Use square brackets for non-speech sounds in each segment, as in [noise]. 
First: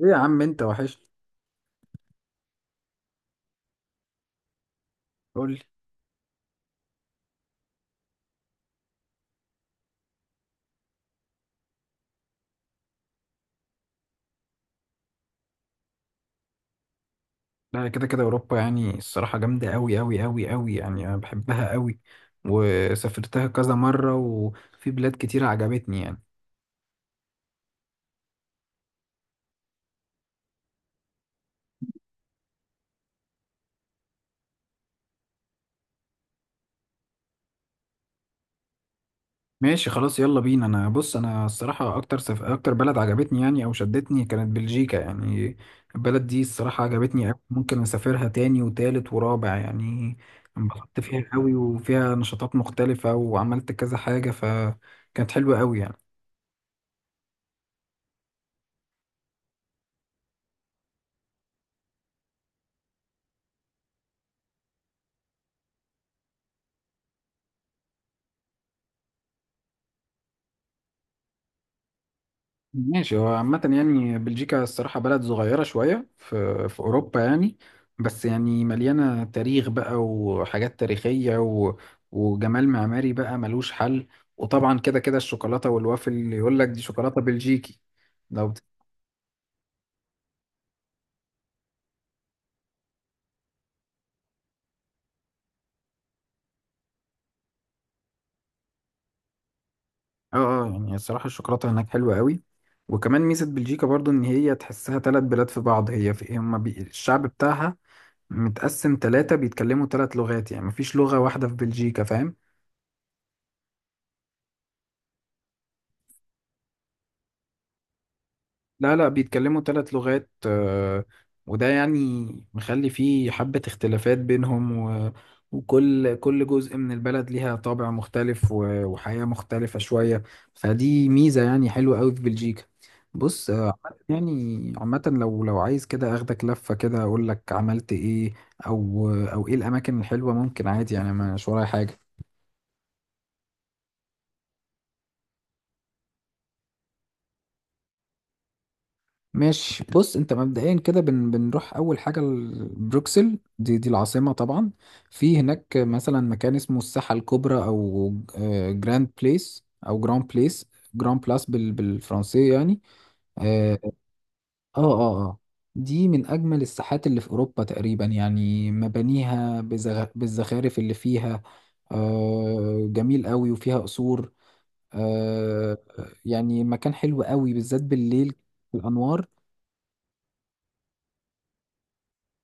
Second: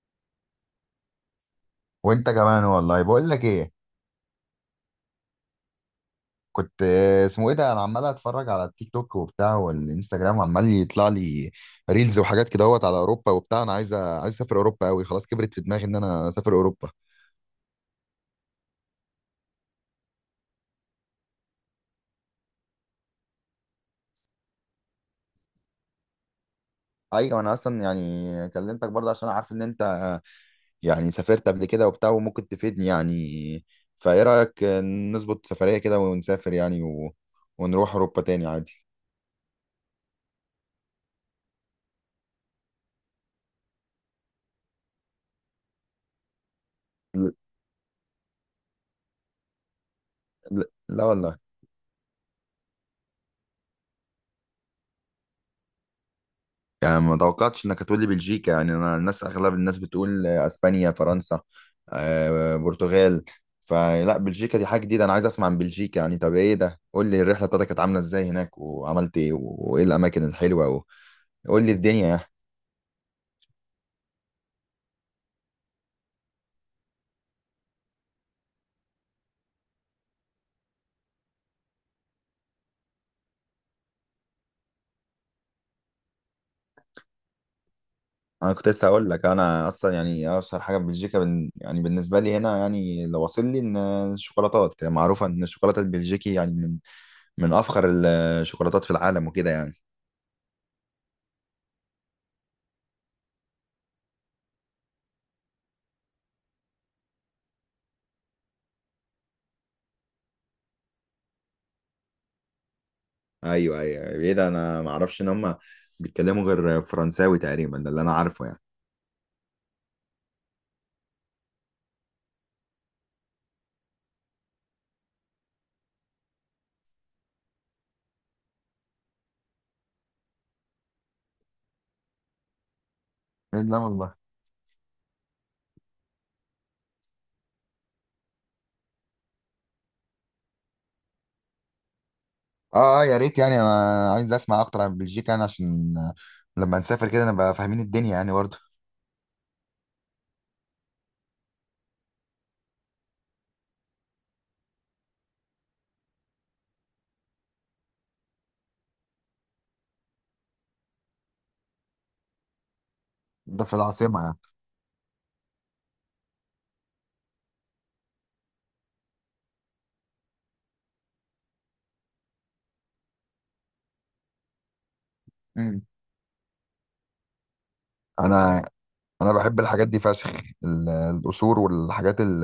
ايه يا عم انت وحش. وانت كمان والله بقول لك ايه. قول لي. كنت اسمه ايه ده، انا عمال اتفرج على التيك توك وبتاع، والانستجرام عمال يطلع لي ريلز وحاجات كده وات على اوروبا وبتاع. انا عايز عايز اسافر اوروبا قوي، خلاص كبرت في دماغي ان انا اسافر اوروبا. لا كده كده اوروبا يعني الصراحه جامده قوي قوي قوي قوي، يعني انا بحبها قوي وسافرتها كذا مره وفي بلاد كتير عجبتني يعني. ايوه انا اصلا يعني كلمتك برضه عشان عارف ان انت يعني سافرت قبل كده وبتاع وممكن تفيدني يعني. فايه رايك نظبط سفريه كده ونسافر يعني ونروح اوروبا تاني عادي. ماشي خلاص يلا بينا. انا بص، انا الصراحه اكتر بلد عجبتني يعني او شدتني كانت بلجيكا يعني. البلد دي الصراحه عجبتني ل- قوي، ممكن اسافرها تاني وتالت ورابع يعني. ل- انبسطت لا فيها والله، قوي وفيها نشاطات مختلفه وعملت كذا حاجه فكانت حلوه قوي يعني. يعني ما توقعتش انك هتقول لي بلجيكا يعني. انا اغلب الناس بتقول اسبانيا، فرنسا، برتغال. فلا بلجيكا دي حاجه جديده، انا عايز اسمع عن بلجيكا يعني. طب ايه ده، قول لي الرحله بتاعتك كانت عامله ازاي هناك، وعملت ايه، وايه الاماكن الحلوه، وقول لي الدنيا يعني. ماشي هو عامة يعني بلجيكا الصراحة بلد صغيرة شوية في أوروبا يعني، بس يعني مليانة تاريخ بقى وحاجات تاريخية وجمال معماري بقى ملوش حل. وطبعا كده كده الشوكولاتة والوافل اللي يقول لك دي شوكولاتة بلجيكي. لو انا بت... كنت لسه هقول لك، انا اصلا يعني اشهر حاجه في بلجيكا يعني بالنسبه لي هنا يعني اللي واصل لي ان الشوكولاتات يعني، معروفه ان الشوكولاته البلجيكي يعني من افخر الشوكولاتات في العالم وكده يعني. اه اه يعني الصراحة الشوكولاتة هناك حلوة قوي. وكمان ميزة بلجيكا برضو إن هي تحسها تلات بلاد في بعض، هي في الشعب بتاعها متقسم تلاتة بيتكلموا تلات لغات، يعني مفيش لغة واحدة في بلجيكا، فاهم؟ ايوه ايوه، ايه ده، انا ما اعرفش ان هم بيتكلموا غير فرنساوي تقريبا، ده اللي انا عارفه يعني. لا بيتكلموا ثلاث لغات، وده يعني مخلي فيه حبة اختلافات بينهم وكل جزء من البلد ليها طابع مختلف وحياة مختلفة شوية، فدي ميزة يعني حلوة قوي في بلجيكا. بص، إيه ده عامة والله. يعني عامة لو عايز كده اخدك لفة كده اقول لك عملت ايه او او ايه الاماكن الحلوة، ممكن عادي يعني، أنا مش ورايا حاجة. اه اه، يا ريت يعني، انا عايز اسمع اكتر عن بلجيكا يعني عشان لما نسافر كده نبقى فاهمين الدنيا يعني برضه. ماشي بص، انت مبدئيا كده بنروح اول حاجه لبروكسل، دي العاصمه طبعا. في هناك مثلا مكان اسمه الساحه الكبرى او جراند بليس، او جراند بليس، جراند بلاس بالفرنسيه يعني. ده في اه اه العاصمة يعني؟ اه. آه. دي من اجمل الساحات اللي في اوروبا تقريبا، يعني مبانيها بالزخارف اللي فيها آه جميل قوي، وفيها قصور آه. مم. يعني مكان حلو قوي بالذات بالليل، انا الانوار. انا بحب الحاجات دي فشخ. القصور والحاجات ال...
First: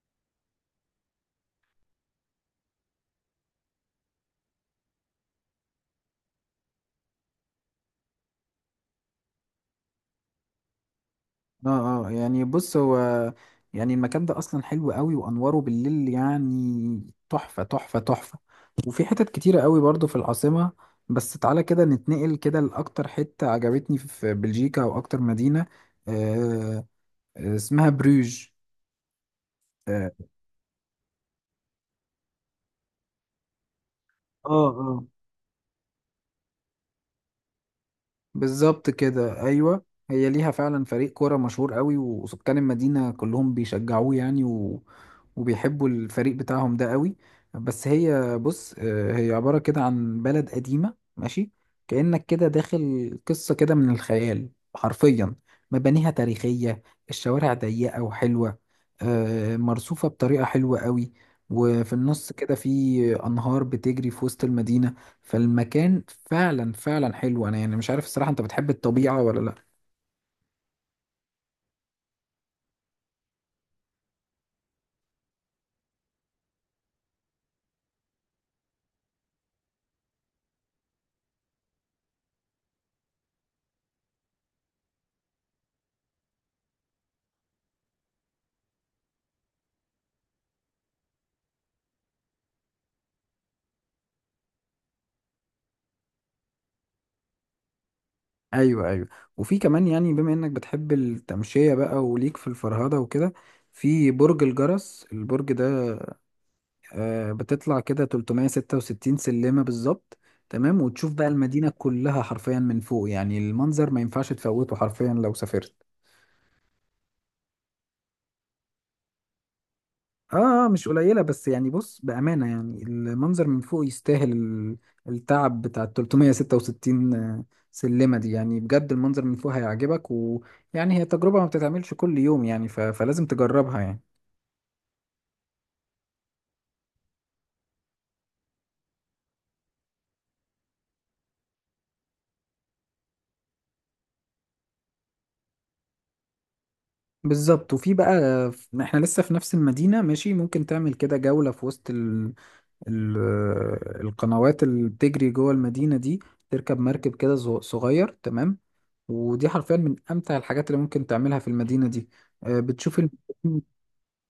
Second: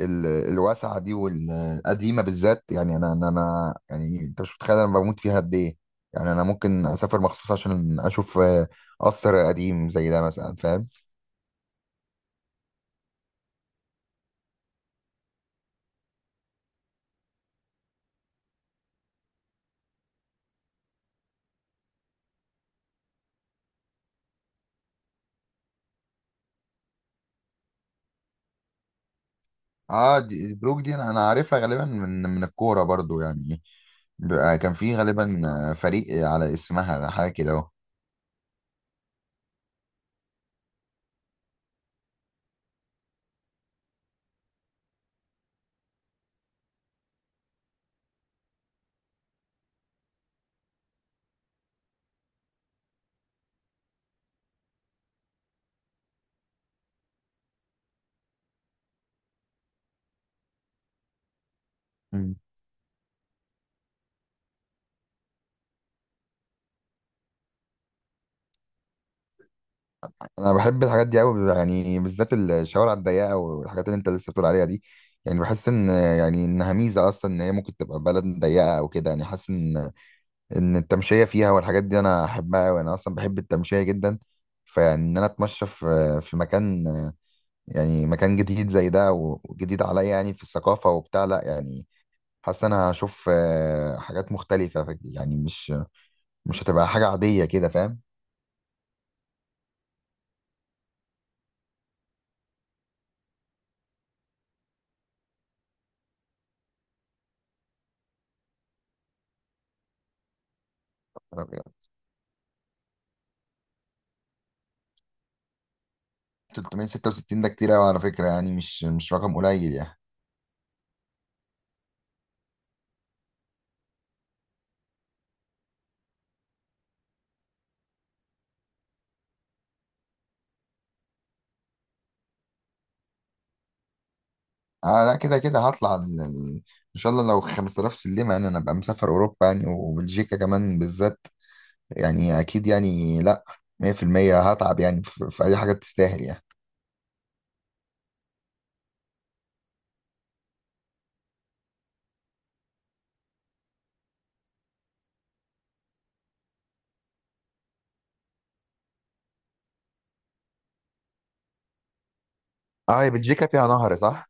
ال... الواسعة دي والقديمة بالذات يعني، يعني انت مش متخيل انا بموت فيها قد ايه. يعني انا ممكن اسافر مخصوص عشان اشوف قصر قديم زي ده مثلا، فاهم؟ اه اه يعني بص هو يعني المكان ده اصلا حلو قوي وانواره بالليل يعني تحفة تحفة تحفة. وفي حتت كتيرة قوي برضو في العاصمة. بس تعالى كده نتنقل كده لأكتر حتة عجبتني في بلجيكا او اكتر مدينة آه. اسمها بروج. اه اه دي بروك، دي انا عارفها غالبا من الكوره برضو يعني. بقى كان في اه. غالبا فريق على اسمها حاجه كده اهو. بالظبط كده ايوه، هي ليها فعلا فريق كوره مشهور قوي وسكان المدينه كلهم بيشجعوه يعني وبيحبوا الفريق بتاعهم ده قوي. بس هي بص هي عباره كده عن بلد قديمه ماشي، كانك كده داخل قصه كده من الخيال حرفيا. مبانيها تاريخيه، الشوارع ضيقه وحلوه، مرصوفه بطريقه حلوه قوي. وفي النص مم. كده في انهار بتجري في وسط المدينه، فالمكان فعلا فعلا حلو. انا يعني مش عارف الصراحة، انت بتحب الطبيعة ولا لا؟ انا بحب الحاجات دي قوي يعني، بالذات الشوارع الضيقه والحاجات اللي انت لسه بتقول عليها دي. يعني بحس ان يعني انها ميزه اصلا ان هي ممكن تبقى بلد ضيقه او كده. يعني حاسس ان التمشيه فيها والحاجات دي انا احبها قوي، انا اصلا بحب التمشيه جدا. فيعني ان انا اتمشى في مكان، يعني مكان جديد زي ده وجديد عليا يعني في الثقافه وبتاع، لا يعني حاسس انا هشوف حاجات مختلفة، يعني مش هتبقى حاجة عادية كده، فاهم؟ ايوه ايوه. وفي كمان يعني بما انك بتحب التمشية بقى وليك في الفرهدة وكده، في برج الجرس، البرج ده آه بتطلع كده 366 سلمة بالظبط تمام، وتشوف بقى المدينة كلها حرفيا من فوق، يعني المنظر ما ينفعش تفوته حرفيا لو سافرت. 366 ده كتير قوي على فكرة يعني، مش رقم قليل يعني. اه مش قليله، بس يعني بص بامانه يعني المنظر من فوق يستاهل التعب بتاع ال 366 سلمه دي، يعني بجد المنظر من فوق هيعجبك، ويعني هي تجربه ما بتتعملش كل يوم يعني فلازم تجربها يعني. اه لا كده كده هطلع ان شاء الله لو 5000 سلمة، يعني انا ابقى مسافر اوروبا يعني وبلجيكا كمان بالذات يعني، اكيد يعني. لا، 100% هتعب يعني في اي حاجة تستاهل يعني. بالظبط. وفي بقى، احنا لسه في نفس المدينه ماشي، ممكن تعمل كده جوله في وسط القنوات اللي بتجري جوه المدينه دي، تركب مركب كده صغير تمام. ودي حرفيا من امتع الحاجات اللي ممكن تعملها في المدينه دي، بتشوف. اه، هي بلجيكا فيها نهر صح؟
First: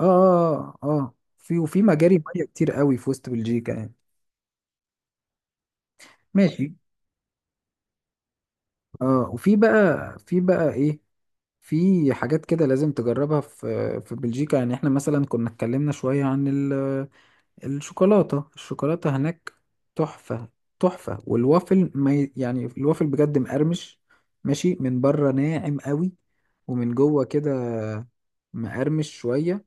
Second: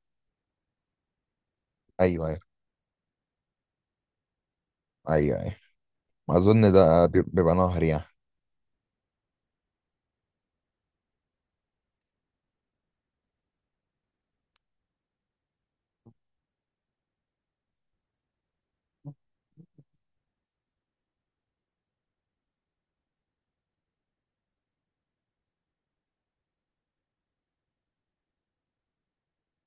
اه اه اه في، وفي مجاري ايوه ايوه، ميه كتير قوي في وسط بلجيكا يعني. ايوه ايوه، اظن ماشي ده بيبقى نهر يعني. اه. وفي بقى في بقى ايه، في حاجات كده لازم تجربها في في بلجيكا يعني. احنا مثلا كنا اتكلمنا شويه عن الشوكولاته هناك تحفه تحفه. والوافل ما ي- يعني الوافل بجد مقرمش ماشي، من بره ناعم قوي، ومن جوه كده مقرمش شويه.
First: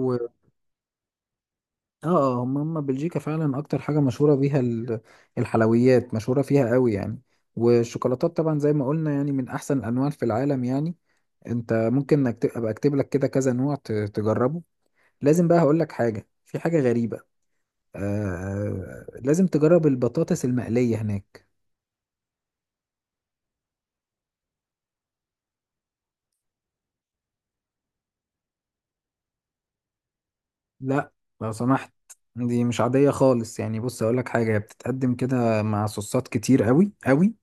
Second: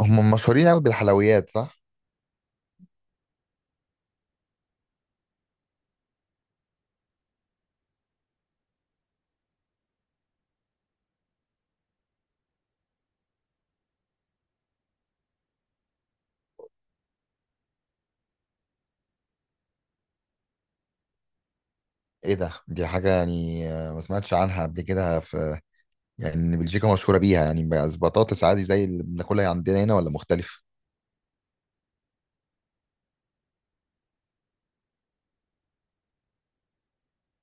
هم مشهورين قوي بالحلويات صح؟ اه اه هم هم بلجيكا فعلا اكتر حاجة مشهورة بيها الحلويات، مشهورة فيها قوي يعني. والشوكولاتات طبعا زي ما قلنا يعني من احسن الانواع في العالم يعني. انت ممكن ابقى اكتب لك كده كذا نوع تجربه. لازم بقى هقول لك حاجة، في حاجة غريبة، لازم تجرب البطاطس المقلية هناك. ايه ده، دي حاجة يعني ما سمعتش عنها قبل كده، في يعني إن بلجيكا مشهورة بيها يعني، بس بطاطس عادي زي اللي بناكلها عندنا هنا ولا مختلف؟ لا، لو سمحت، دي مش عادية خالص يعني. بص اقول لك حاجة، هي بتتقدم كده مع صوصات كتير قوي قوي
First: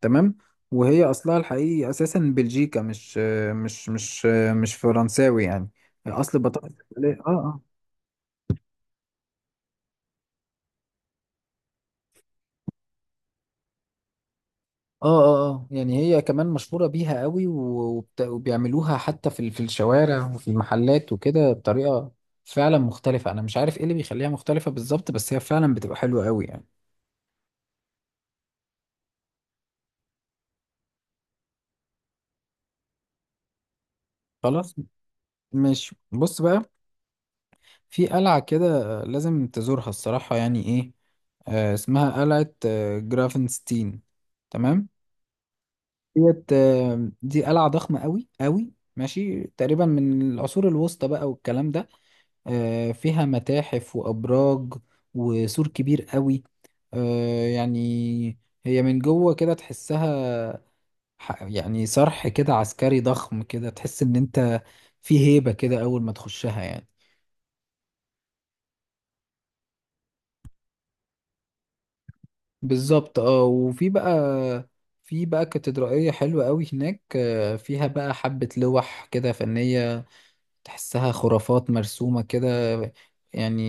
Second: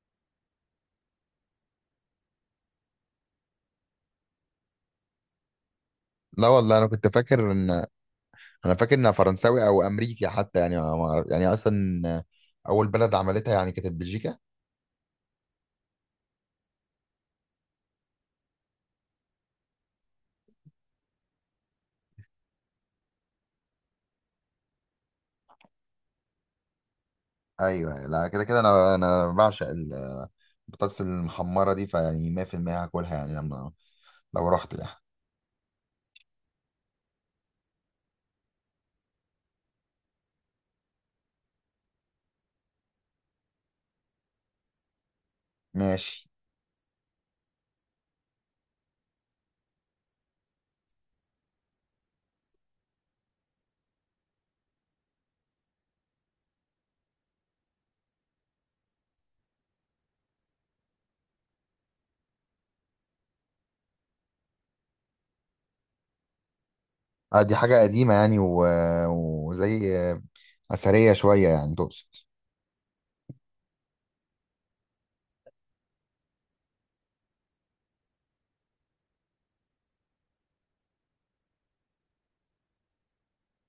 تمام. وهي اصلها الحقيقي اساسا بلجيكا، مش مش فرنساوي يعني. اصل لا بطاطس والله، الإسبانية، اه اه انا فاكر انها فرنساوي او امريكي حتى يعني، ما ما أعرف- يعني اصلا آه، اول بلد عملتها يعني كانت بلجيكا. اه اه اه. يعني هي كمان مشهورة بيها قوي وبيعملوها حتى في في الشوارع وفي المحلات وكده بطريقة فعلا مختلفة. انا مش عارف ايه اللي بيخليها مختلفة بالظبط، بس هي فعلا بتبقى حلوة قوي يعني. ايوه لا كده كده، انا بعشق البطاطس المحمرة دي، فيعني 100% هاكلها يعني لو خلاص رحت يعني. ماشي، بص بقى، في قلعة كده لازم تزورها الصراحة يعني ايه، آه اسمها قلعة آه جرافنستين تمام. ماشي. دي قلعة ضخمة قوي قوي ماشي، تقريبا من العصور الوسطى بقى والكلام ده. فيها متاحف وأبراج وسور كبير قوي. يعني هي من جوه كده تحسها يعني صرح كده عسكري ضخم كده، تحس إن أنت في هيبة كده أول ما تخشها يعني. دي حاجة قديمة يعني وزي أثرية شوية يعني تقصد؟ بالظبط اه. وفي بقى في بقى كاتدرائية حلوة قوي هناك، فيها بقى حبة لوح كده فنية تحسها خرافات مرسومة كده يعني.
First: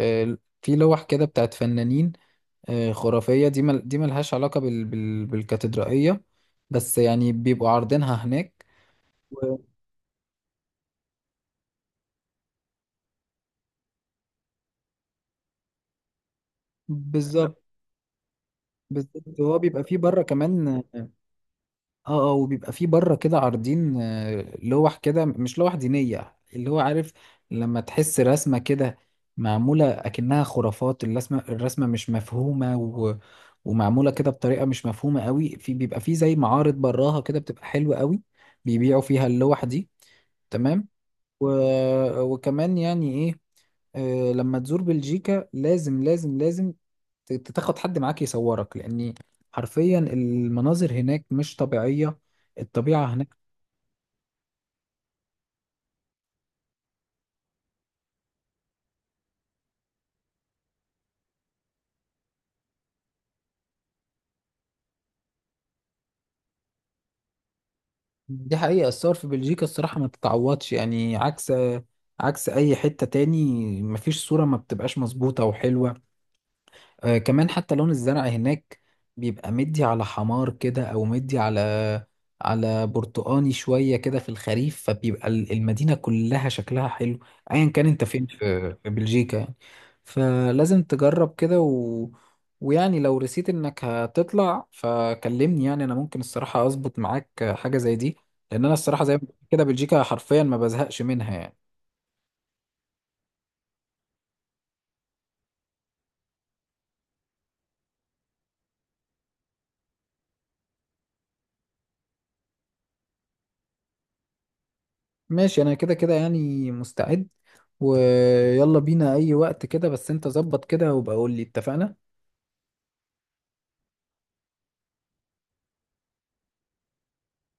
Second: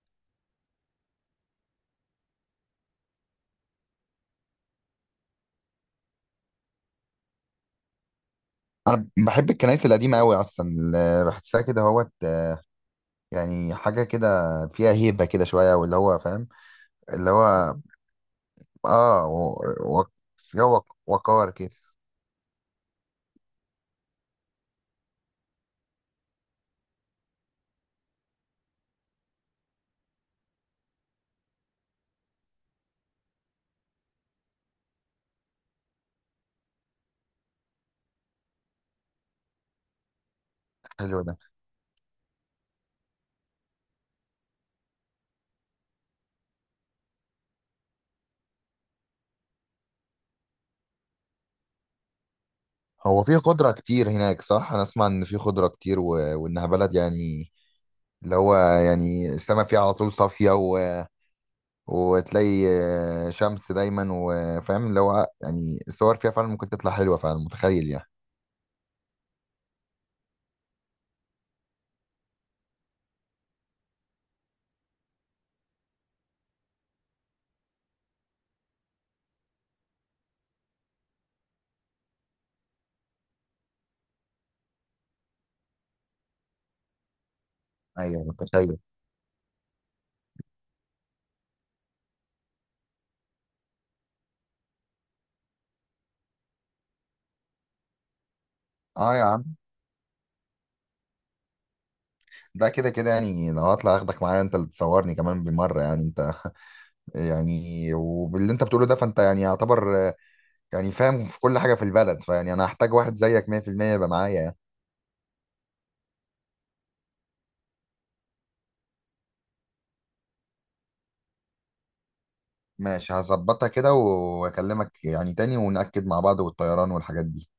في لوح كده بتاعت فنانين خرافية. دي ملهاش علاقة بالكاتدرائية، بس يعني بيبقوا عارضينها هناك انا بحب و- الكنائس القديمه قوي اصلا، اللي بحسها كده هوت يعني، حاجه كده فيها هيبه كده شويه، واللي هو فاهم اللي بالظبط. هو اه و... بالظبط هو بيبقى فيه و... بره فيها كمان. وقار كده. اه اه، وبيبقى في بره كده عارضين لوح كده، مش لوح دينية اللي هو عارف، لما تحس رسمة كده معمولة أكنها خرافات، الرسمة مش مفهومة ومعمولة كده بطريقة مش مفهومة قوي، في بيبقى في زي معارض براها كده بتبقى حلوة قوي، بيبيعوا فيها اللوح دي تمام. حلو ده. و... وكمان يعني ايه، لما تزور بلجيكا لازم لازم لازم تاخد حد معاك يصورك، لأن حرفيا المناظر هناك مش طبيعية، الطبيعة هو هناك في خضره كتير هناك صح؟ انا اسمع ان في خضره كتير وانها بلد يعني اللي هو يعني السما فيها على طول صافيه وتلاقي شمس دايما، وفاهم اللي هو يعني الصور فيها فعلا ممكن تطلع حلوه فعلا، متخيل يعني. دي حقيقة. الصور في بلجيكا الصراحة ما تتعوضش يعني، عكس عكس أي حتة تاني، مفيش صورة ما بتبقاش مظبوطة وحلوة. كمان حتى لون الزرع هناك بيبقى مدي على حمار كده، او مدي على على برتقاني شوية كده في الخريف، فبيبقى المدينة كلها شكلها حلو ايا كان انت ايوه فين في متخيل. في بلجيكا يعني. فلازم تجرب كده ويعني لو رسيت انك هتطلع فكلمني، يعني انا ممكن الصراحة اظبط معاك حاجة زي دي، لان انا الصراحة زي اه ما يا بقول عم، كده بلجيكا حرفيا ما بزهقش منها يعني. ده كده كده يعني لو هطلع اخدك معايا، انت اللي تصورني كمان بالمره يعني انت. [laughs] يعني وباللي انت بتقوله ده، فانت يعني يعتبر يعني فاهم في كل حاجه في البلد، فيعني انا هحتاج واحد زيك 100% يبقى معايا يعني. ماشي انا كده كده يعني مستعد، ويلا بينا اي وقت كده، بس انت ظبط كده وبقول لي اتفقنا. ماشي هظبطها كده واكلمك يعني تاني، ونأكد مع بعض والطيران والحاجات دي